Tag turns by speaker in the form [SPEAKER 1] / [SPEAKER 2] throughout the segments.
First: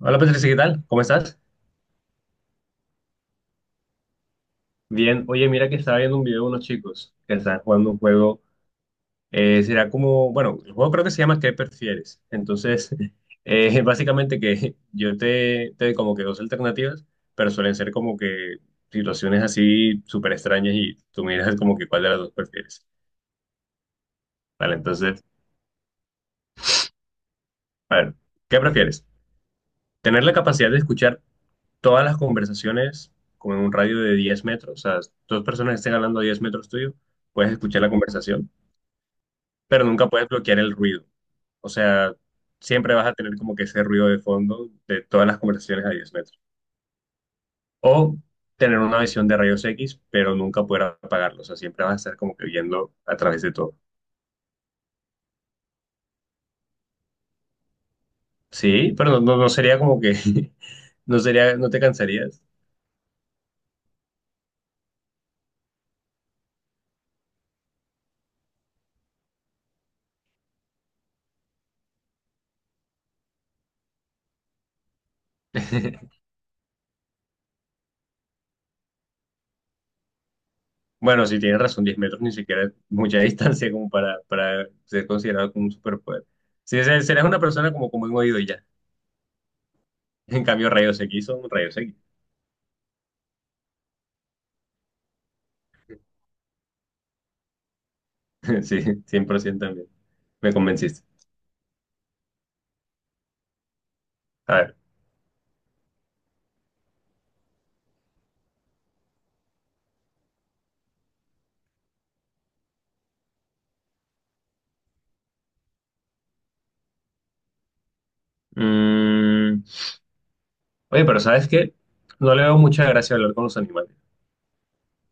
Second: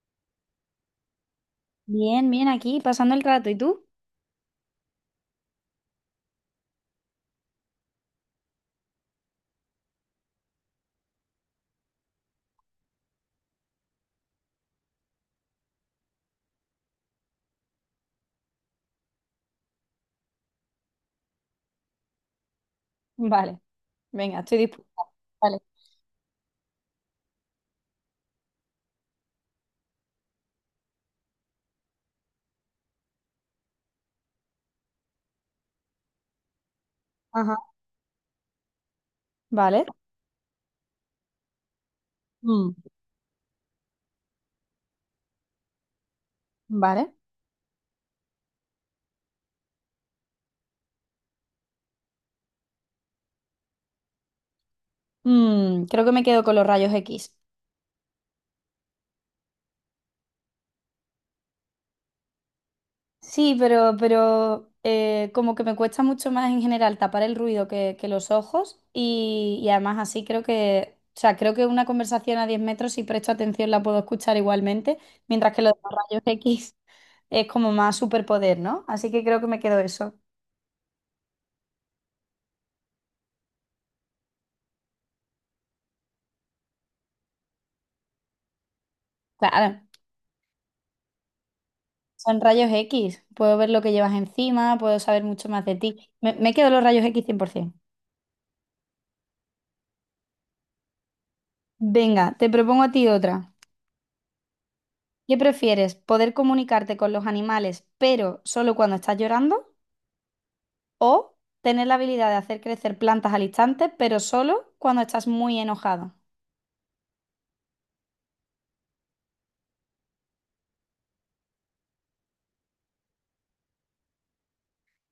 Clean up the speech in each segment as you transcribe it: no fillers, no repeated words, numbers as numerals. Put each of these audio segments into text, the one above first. [SPEAKER 1] Hola Patricia, ¿qué tal? ¿Cómo estás?
[SPEAKER 2] Bien, bien, aquí pasando el rato. ¿Y tú?
[SPEAKER 1] Bien, oye, mira que estaba viendo un video de unos chicos que están jugando un juego. Será como, bueno, el juego creo que se llama ¿qué prefieres? Entonces, básicamente que yo te doy como que dos alternativas, pero suelen ser como que situaciones así súper extrañas y tú miras como que cuál de las dos prefieres.
[SPEAKER 2] Vale, venga, estoy
[SPEAKER 1] Vale,
[SPEAKER 2] dispuesta.
[SPEAKER 1] entonces,
[SPEAKER 2] Vale.
[SPEAKER 1] a ver, ¿qué prefieres? ¿Tener la capacidad de escuchar todas las conversaciones como en un radio de 10 metros? O sea, dos personas que estén hablando a 10 metros tuyo, puedes
[SPEAKER 2] Ajá.
[SPEAKER 1] escuchar la conversación pero
[SPEAKER 2] Vale.
[SPEAKER 1] nunca puedes bloquear el ruido. O sea,
[SPEAKER 2] Mm,
[SPEAKER 1] siempre vas a tener como que ese ruido de fondo de todas las conversaciones a 10 metros.
[SPEAKER 2] vale.
[SPEAKER 1] O tener una visión de rayos X, pero nunca poder apagarlo. O sea, siempre vas a estar como que viendo a través de todo.
[SPEAKER 2] Mm, creo que me quedo con los rayos X.
[SPEAKER 1] Sí, pero no, no, no sería como que, no sería, no te cansarías.
[SPEAKER 2] Sí, pero como que me cuesta mucho más en general tapar el ruido que los ojos y además así creo que, o sea, creo que una conversación a 10 metros, si presto atención, la puedo escuchar igualmente, mientras que lo de los rayos X es como más superpoder, ¿no? Así que creo que me quedo eso.
[SPEAKER 1] Bueno, si tienes razón, 10 metros ni siquiera es mucha distancia como para ser considerado como un superpoder. Si serás una persona como, como un oído y ya.
[SPEAKER 2] Claro.
[SPEAKER 1] En cambio, rayos X son rayos X.
[SPEAKER 2] Son rayos X. Puedo ver lo que llevas encima, puedo saber mucho más de ti. Me quedo los rayos X 100%.
[SPEAKER 1] Sí, 100% también. Me convenciste.
[SPEAKER 2] Venga, te propongo a ti otra.
[SPEAKER 1] A ver.
[SPEAKER 2] ¿Qué prefieres? ¿Poder comunicarte con los animales, pero solo cuando estás llorando? ¿O tener la habilidad de hacer crecer plantas al instante, pero solo cuando estás muy enojado?
[SPEAKER 1] mm, Oye, pero ¿sabes qué? No le veo mucha gracia hablar con los animales.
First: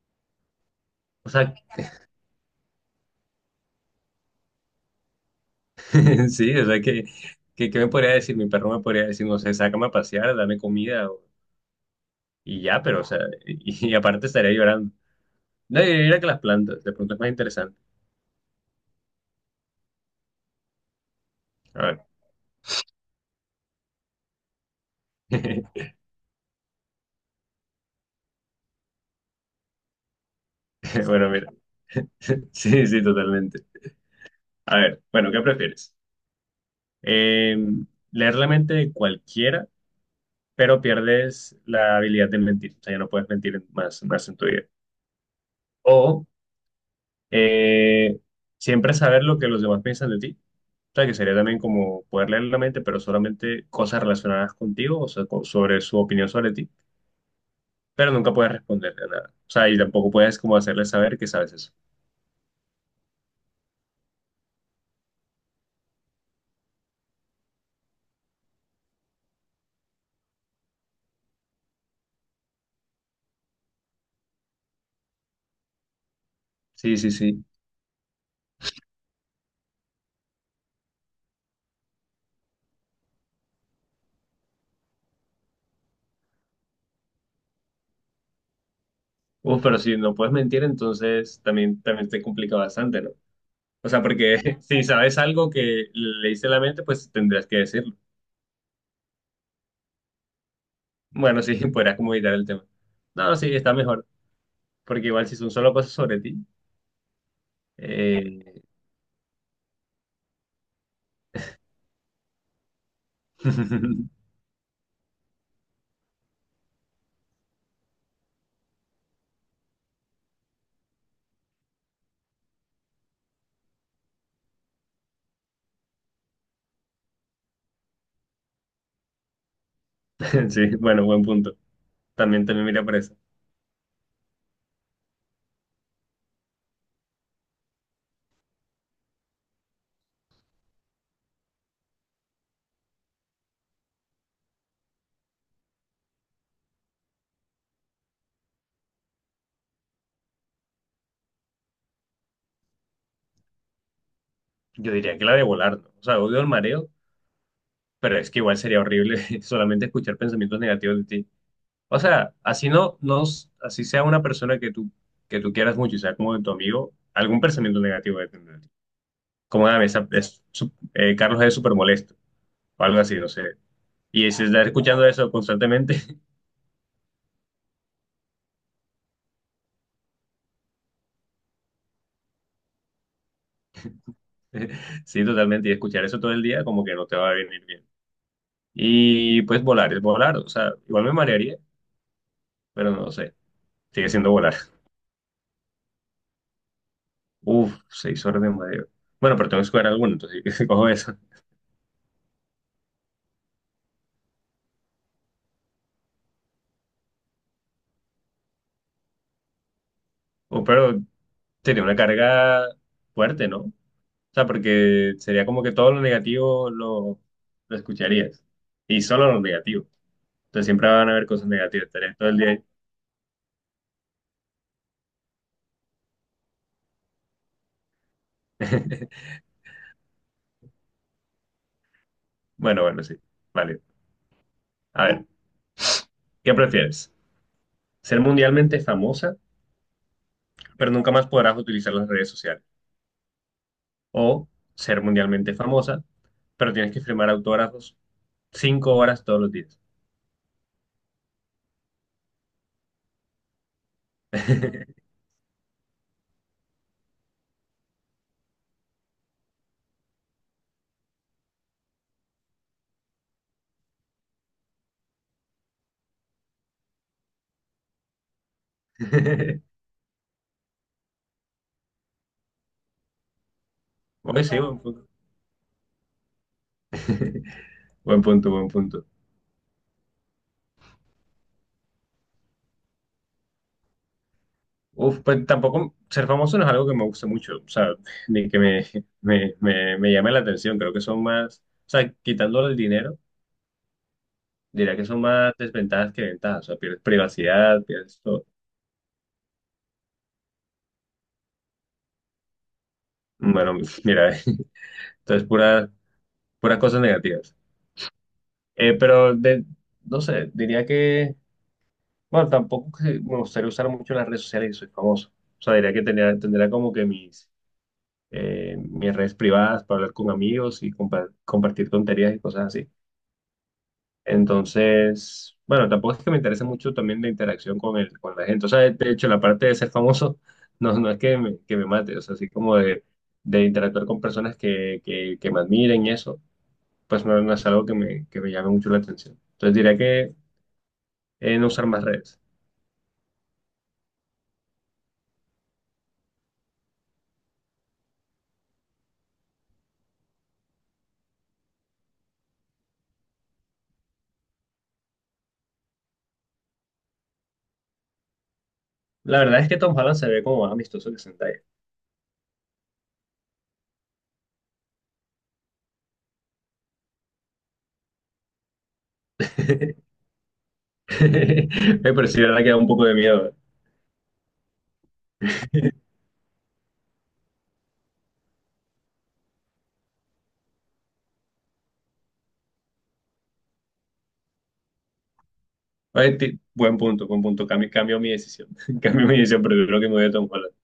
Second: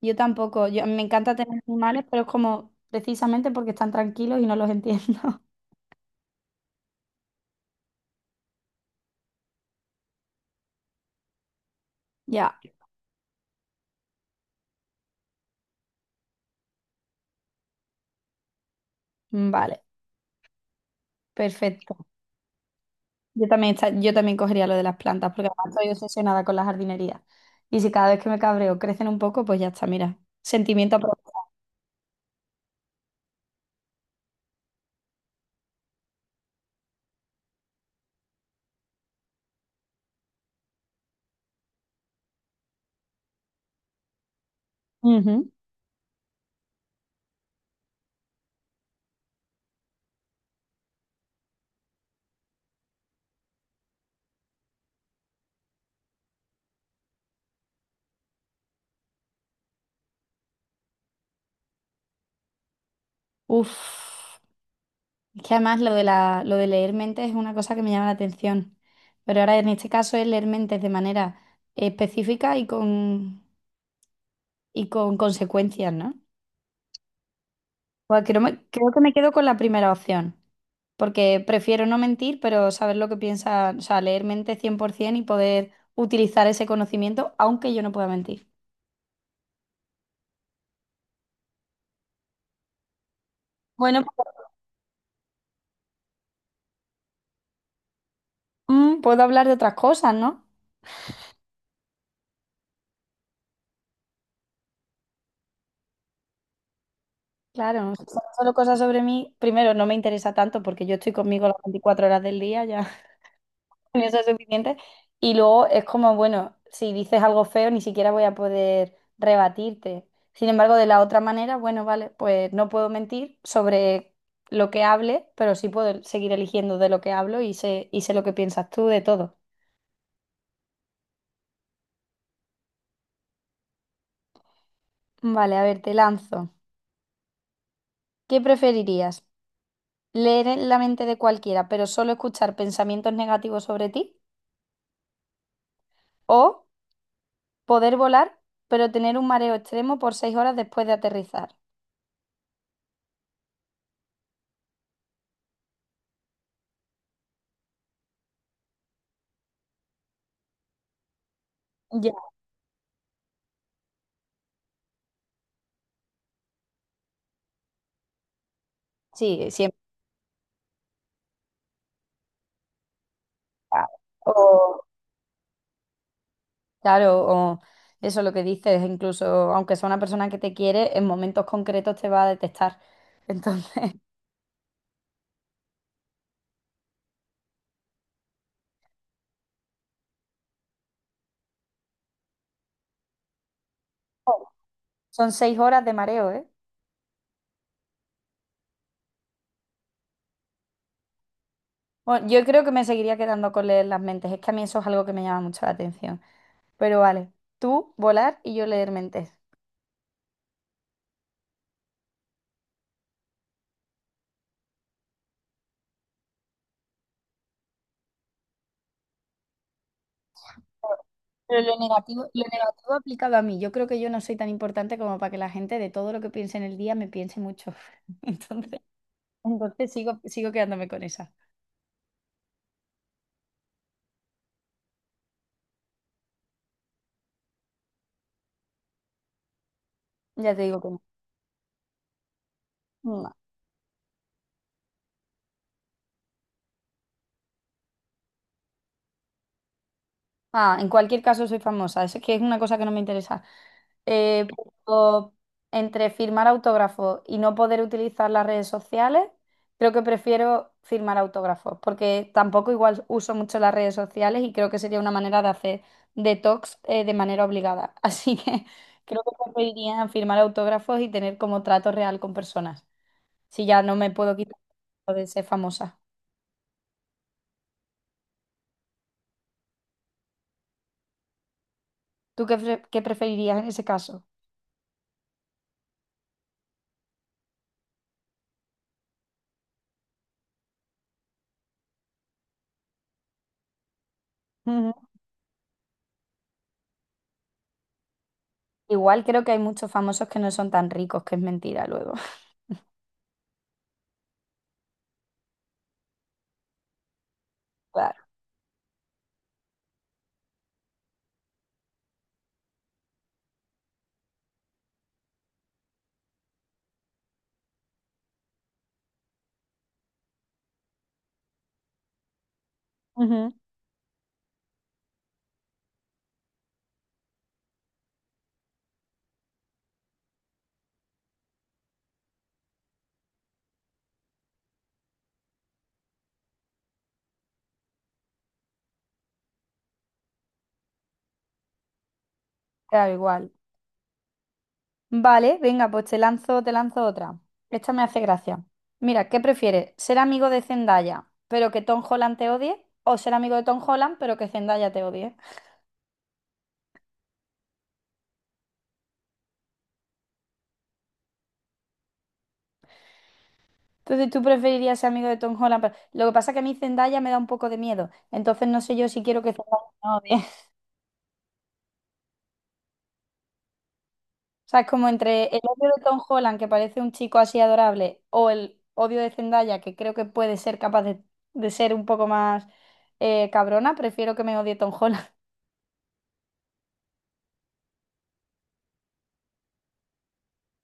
[SPEAKER 2] Yo tampoco. Yo, me
[SPEAKER 1] O
[SPEAKER 2] encanta
[SPEAKER 1] sea,
[SPEAKER 2] tener animales, pero es como precisamente porque están tranquilos y no los entiendo.
[SPEAKER 1] sí, o sea, que, ¿qué me podría decir? Mi perro me podría decir, no sé, sácame a pasear, dame comida o-
[SPEAKER 2] Ya,
[SPEAKER 1] y ya, pero, o sea, y aparte estaría llorando. No, y mira que las plantas, de pronto es más interesante.
[SPEAKER 2] vale,
[SPEAKER 1] A
[SPEAKER 2] perfecto.
[SPEAKER 1] ver.
[SPEAKER 2] Yo también, yo también cogería lo de las plantas, porque además estoy obsesionada con la jardinería. Y si cada vez que me cabreo crecen un poco, pues ya está, mira. Sentimiento
[SPEAKER 1] Bueno,
[SPEAKER 2] aprovechado.
[SPEAKER 1] mira. Sí, sí, totalmente. A ver, bueno, ¿qué prefieres? Eh, ¿Leer la mente de cualquiera? Pero pierdes la habilidad de mentir. O sea, ya no puedes mentir más en tu vida.
[SPEAKER 2] Ujú.
[SPEAKER 1] O eh, siempre saber lo que los demás piensan de ti. O sea, que sería también como poder leer la mente, pero solamente cosas relacionadas contigo, o sea, co- sobre su opinión sobre ti, pero nunca puedes responderle a nada. O sea, y tampoco puedes como hacerle saber que sabes eso.
[SPEAKER 2] Uf. Es que además lo de lo de leer mentes es una cosa que me llama la atención. Pero ahora en este caso es leer mentes de manera específica y con consecuencias, ¿no?
[SPEAKER 1] Sí, sí, sí.
[SPEAKER 2] Pues creo que me quedo con la primera opción, porque prefiero no mentir, pero saber lo que piensa, o sea, leer mente 100% y poder utilizar ese conocimiento, aunque yo no pueda mentir.
[SPEAKER 1] Uf, pero si no puedes mentir, entonces también, también te complica bastante, ¿no? O sea,
[SPEAKER 2] Bueno, pues,
[SPEAKER 1] porque si sabes algo que leíste en la mente, pues tendrías que decirlo.
[SPEAKER 2] mm, puedo hablar de otras cosas, ¿no?
[SPEAKER 1] Bueno, sí, podrías como evitar el tema. No, no, sí, está mejor, porque igual si son solo cosas sobre ti.
[SPEAKER 2] Claro, si son solo
[SPEAKER 1] eh,
[SPEAKER 2] cosas sobre mí, primero no me interesa tanto porque yo estoy conmigo las 24 horas del día ya. Con eso es suficiente. Y luego es como, bueno, si dices algo feo, ni siquiera voy a poder rebatirte. Sin embargo, de la otra manera, bueno, vale, pues no puedo mentir sobre lo que hable, pero sí puedo seguir eligiendo de lo que hablo y sé lo que piensas tú de todo.
[SPEAKER 1] Sí, bueno, buen punto. También, también mira por eso.
[SPEAKER 2] Vale, a ver, te lanzo. ¿Qué preferirías? ¿Leer en la mente de cualquiera, pero solo escuchar pensamientos negativos sobre ti? ¿O poder volar, pero tener un mareo extremo por seis horas después de aterrizar?
[SPEAKER 1] Yo diría que la de volar, ¿no? O sea, odio el mareo, pero es que igual sería horrible solamente escuchar pensamientos negativos de ti. O
[SPEAKER 2] Ya.
[SPEAKER 1] sea, así no, no, así sea una persona que tú quieras mucho y sea como de tu amigo, algún pensamiento negativo debe tener de ti.
[SPEAKER 2] Sí,
[SPEAKER 1] Como, a
[SPEAKER 2] siempre.
[SPEAKER 1] esa, es, su- Carlos es súper molesto, o algo así, no sé. Y si estás
[SPEAKER 2] O,
[SPEAKER 1] escuchando eso constantemente,
[SPEAKER 2] claro, o eso lo que dices, incluso aunque sea una persona que te quiere, en momentos concretos te va a detestar. Entonces,
[SPEAKER 1] sí, totalmente. Y escuchar eso todo el día como que no te va a venir bien. Y pues volar, es volar. O sea, igual me marearía, pero no sé. Sigue siendo volar.
[SPEAKER 2] son seis horas de mareo, ¿eh?
[SPEAKER 1] Uf, 6 horas de mareo. Bueno, pero tengo que escoger alguno, entonces cojo eso.
[SPEAKER 2] Bueno, yo creo que me seguiría quedando con leer las mentes. Es que a mí eso es algo que me llama mucho la atención. Pero vale, tú volar y yo leer mentes.
[SPEAKER 1] O, pero sería una carga fuerte, ¿no? O sea, porque sería como que todo lo negativo lo escucharías. Y solo lo negativo. Entonces siempre van a haber cosas
[SPEAKER 2] Pero
[SPEAKER 1] negativas. Estarías todo el
[SPEAKER 2] lo
[SPEAKER 1] día ahí.
[SPEAKER 2] negativo aplicado a mí. Yo creo que yo no soy tan importante como para que la gente de todo lo que piense en el día me piense mucho. Entonces, sigo, sigo quedándome con esa.
[SPEAKER 1] Bueno, bueno, sí. Vale. A ver, ¿qué prefieres? ¿Ser mundialmente famosa?
[SPEAKER 2] Ya te digo que
[SPEAKER 1] Pero
[SPEAKER 2] no.
[SPEAKER 1] nunca más podrás utilizar las redes sociales.
[SPEAKER 2] No.
[SPEAKER 1] O ser mundialmente famosa, pero tienes que firmar autógrafos 5 horas todos los días.
[SPEAKER 2] Ah, en cualquier caso soy famosa, eso es que es una cosa que no me interesa. Eh, pero entre firmar autógrafos y no poder utilizar las redes sociales, creo que prefiero firmar autógrafos, porque tampoco igual uso mucho las redes sociales y creo que sería una manera de hacer detox, de manera obligada. Así que creo que preferiría firmar autógrafos y tener como trato real con personas, si ya no me puedo
[SPEAKER 1] Oye, sí,
[SPEAKER 2] quitar
[SPEAKER 1] buen punto.
[SPEAKER 2] lo de ser famosa.
[SPEAKER 1] Buen punto, buen punto.
[SPEAKER 2] ¿Tú qué, qué preferirías en ese caso?
[SPEAKER 1] Uf, pues tampoco ser famoso no es algo que me guste mucho, o sea, ni que me, me llame la atención. Creo que son más, o sea, quitándole el dinero, diría que son más desventajas que ventajas. O sea, pierdes privacidad, pierdes todo.
[SPEAKER 2] Igual creo que hay muchos famosos que no son tan ricos, que es mentira luego.
[SPEAKER 1] Bueno, mira, entonces puras, puras cosas negativas.
[SPEAKER 2] Claro.
[SPEAKER 1] Pero de, no sé, diría que, bueno, tampoco que me gustaría usar mucho las redes sociales y soy famoso. O sea, diría que tendría, tendría como que mis, mis redes privadas para hablar con amigos y compa- compartir tonterías y cosas así.
[SPEAKER 2] Ujú.
[SPEAKER 1] Entonces, bueno, tampoco es que me interese mucho también la interacción con el, con la gente. O sea, de hecho, la parte de ser famoso no, no es que me mate, o sea, así como de interactuar con personas que me admiren y eso, pues no, no es algo que me llame mucho la atención. Entonces diría que no usar más redes.
[SPEAKER 2] Claro, igual. Vale, venga, pues te lanzo otra. Esta me hace gracia. Mira, ¿qué prefieres? ¿Ser amigo de Zendaya, pero que Tom Holland te odie? ¿O ser amigo de Tom Holland, pero que Zendaya te odie?
[SPEAKER 1] La verdad es que Tom Holland se ve como más amistoso que Zendaya.
[SPEAKER 2] Entonces, ¿tú preferirías ser amigo de Tom Holland? Pero... lo que pasa es que a mí Zendaya me da un poco de miedo. Entonces, no sé yo si quiero que Zendaya me odie.
[SPEAKER 1] Eh, pero sí, la verdad que da un poco de miedo.
[SPEAKER 2] O sea, es como entre el odio de Tom Holland, que parece un chico así adorable, o el odio de Zendaya, que creo que puede ser capaz de ser un poco más, cabrona, prefiero que me odie Tom Holland,
[SPEAKER 1] Oye, ti- buen punto, buen punto. Cambio, cambio mi decisión. Cambio mi decisión, pero creo que me voy a Tom Holland.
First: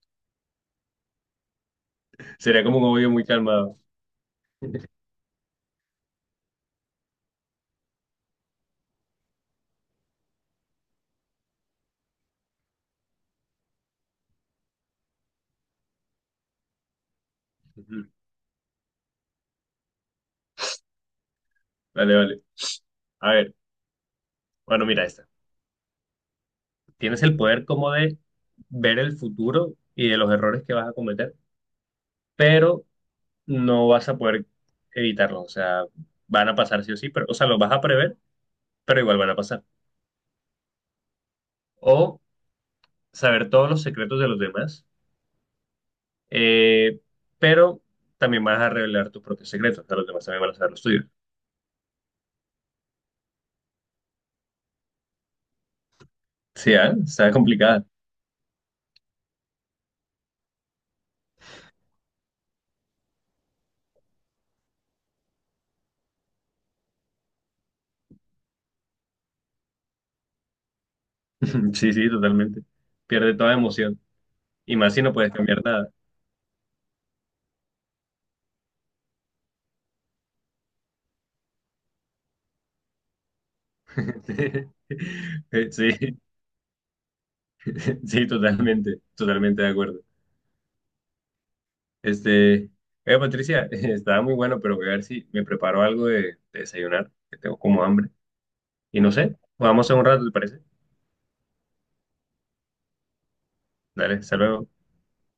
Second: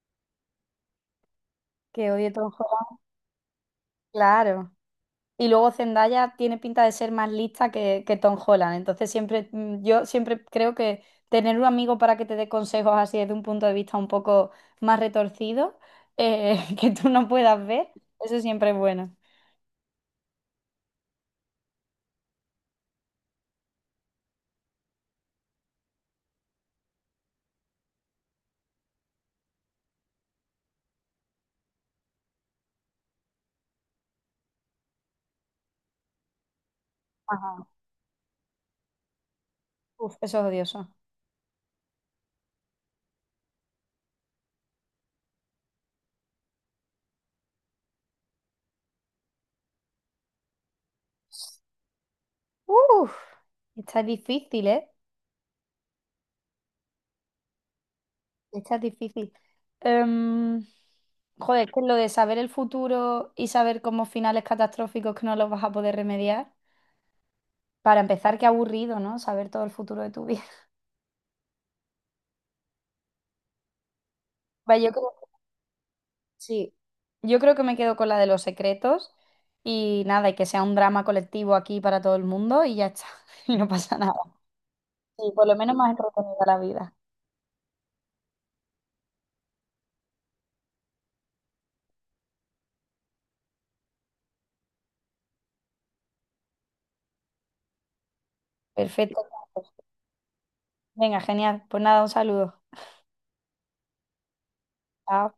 [SPEAKER 2] que odie Tom
[SPEAKER 1] Sería como un
[SPEAKER 2] Holland,
[SPEAKER 1] obvio muy calmado.
[SPEAKER 2] claro. Y luego Zendaya tiene pinta de ser más lista que Tom Holland, entonces siempre, mm, yo siempre creo que tener un amigo para que te dé consejos así desde un punto de vista un poco más retorcido, que tú no puedas ver,
[SPEAKER 1] Ujú.
[SPEAKER 2] eso siempre es bueno.
[SPEAKER 1] Vale, vale. A ver, bueno, mira esta. Tienes el poder como de ver el futuro y de los errores que vas a cometer, pero no vas a poder evitarlos. O sea, van a pasar sí o sí, pero, o sea, los
[SPEAKER 2] Ajá.
[SPEAKER 1] vas a prever, pero igual van a pasar.
[SPEAKER 2] Uf, eso es odioso.
[SPEAKER 1] O saber todos los secretos de los demás. Eh, pero también vas a revelar tus propios secretos, o sea, los demás también van a saber los tuyos.
[SPEAKER 2] Uf, esta es difícil, ¿eh?
[SPEAKER 1] Sí, ah, está complicada.
[SPEAKER 2] Esta es difícil. Em, Joder, es que lo de saber el futuro y saber como finales catastróficos que no los vas a poder remediar. Para empezar, qué aburrido, ¿no? Saber todo el futuro de tu vida.
[SPEAKER 1] Sí, sí, totalmente. Pierde toda emoción. Y
[SPEAKER 2] Vale, yo
[SPEAKER 1] más si
[SPEAKER 2] creo,
[SPEAKER 1] no puedes cambiar nada.
[SPEAKER 2] sí, yo creo que me quedo con la de los secretos y nada, y que sea un drama colectivo aquí para todo el mundo y ya está. Y no pasa nada. Sí, por lo menos más
[SPEAKER 1] Sí,
[SPEAKER 2] entretenida la vida.
[SPEAKER 1] sí, totalmente, totalmente de acuerdo. Este, oye, Patricia, estaba muy bueno, pero voy a ver si me preparo algo de desayunar, que tengo como hambre. Y no
[SPEAKER 2] Perfecto.
[SPEAKER 1] sé, vamos a un rato, ¿te parece?
[SPEAKER 2] Venga, genial. Pues nada, un saludo.
[SPEAKER 1] Dale, hasta luego.
[SPEAKER 2] Chao.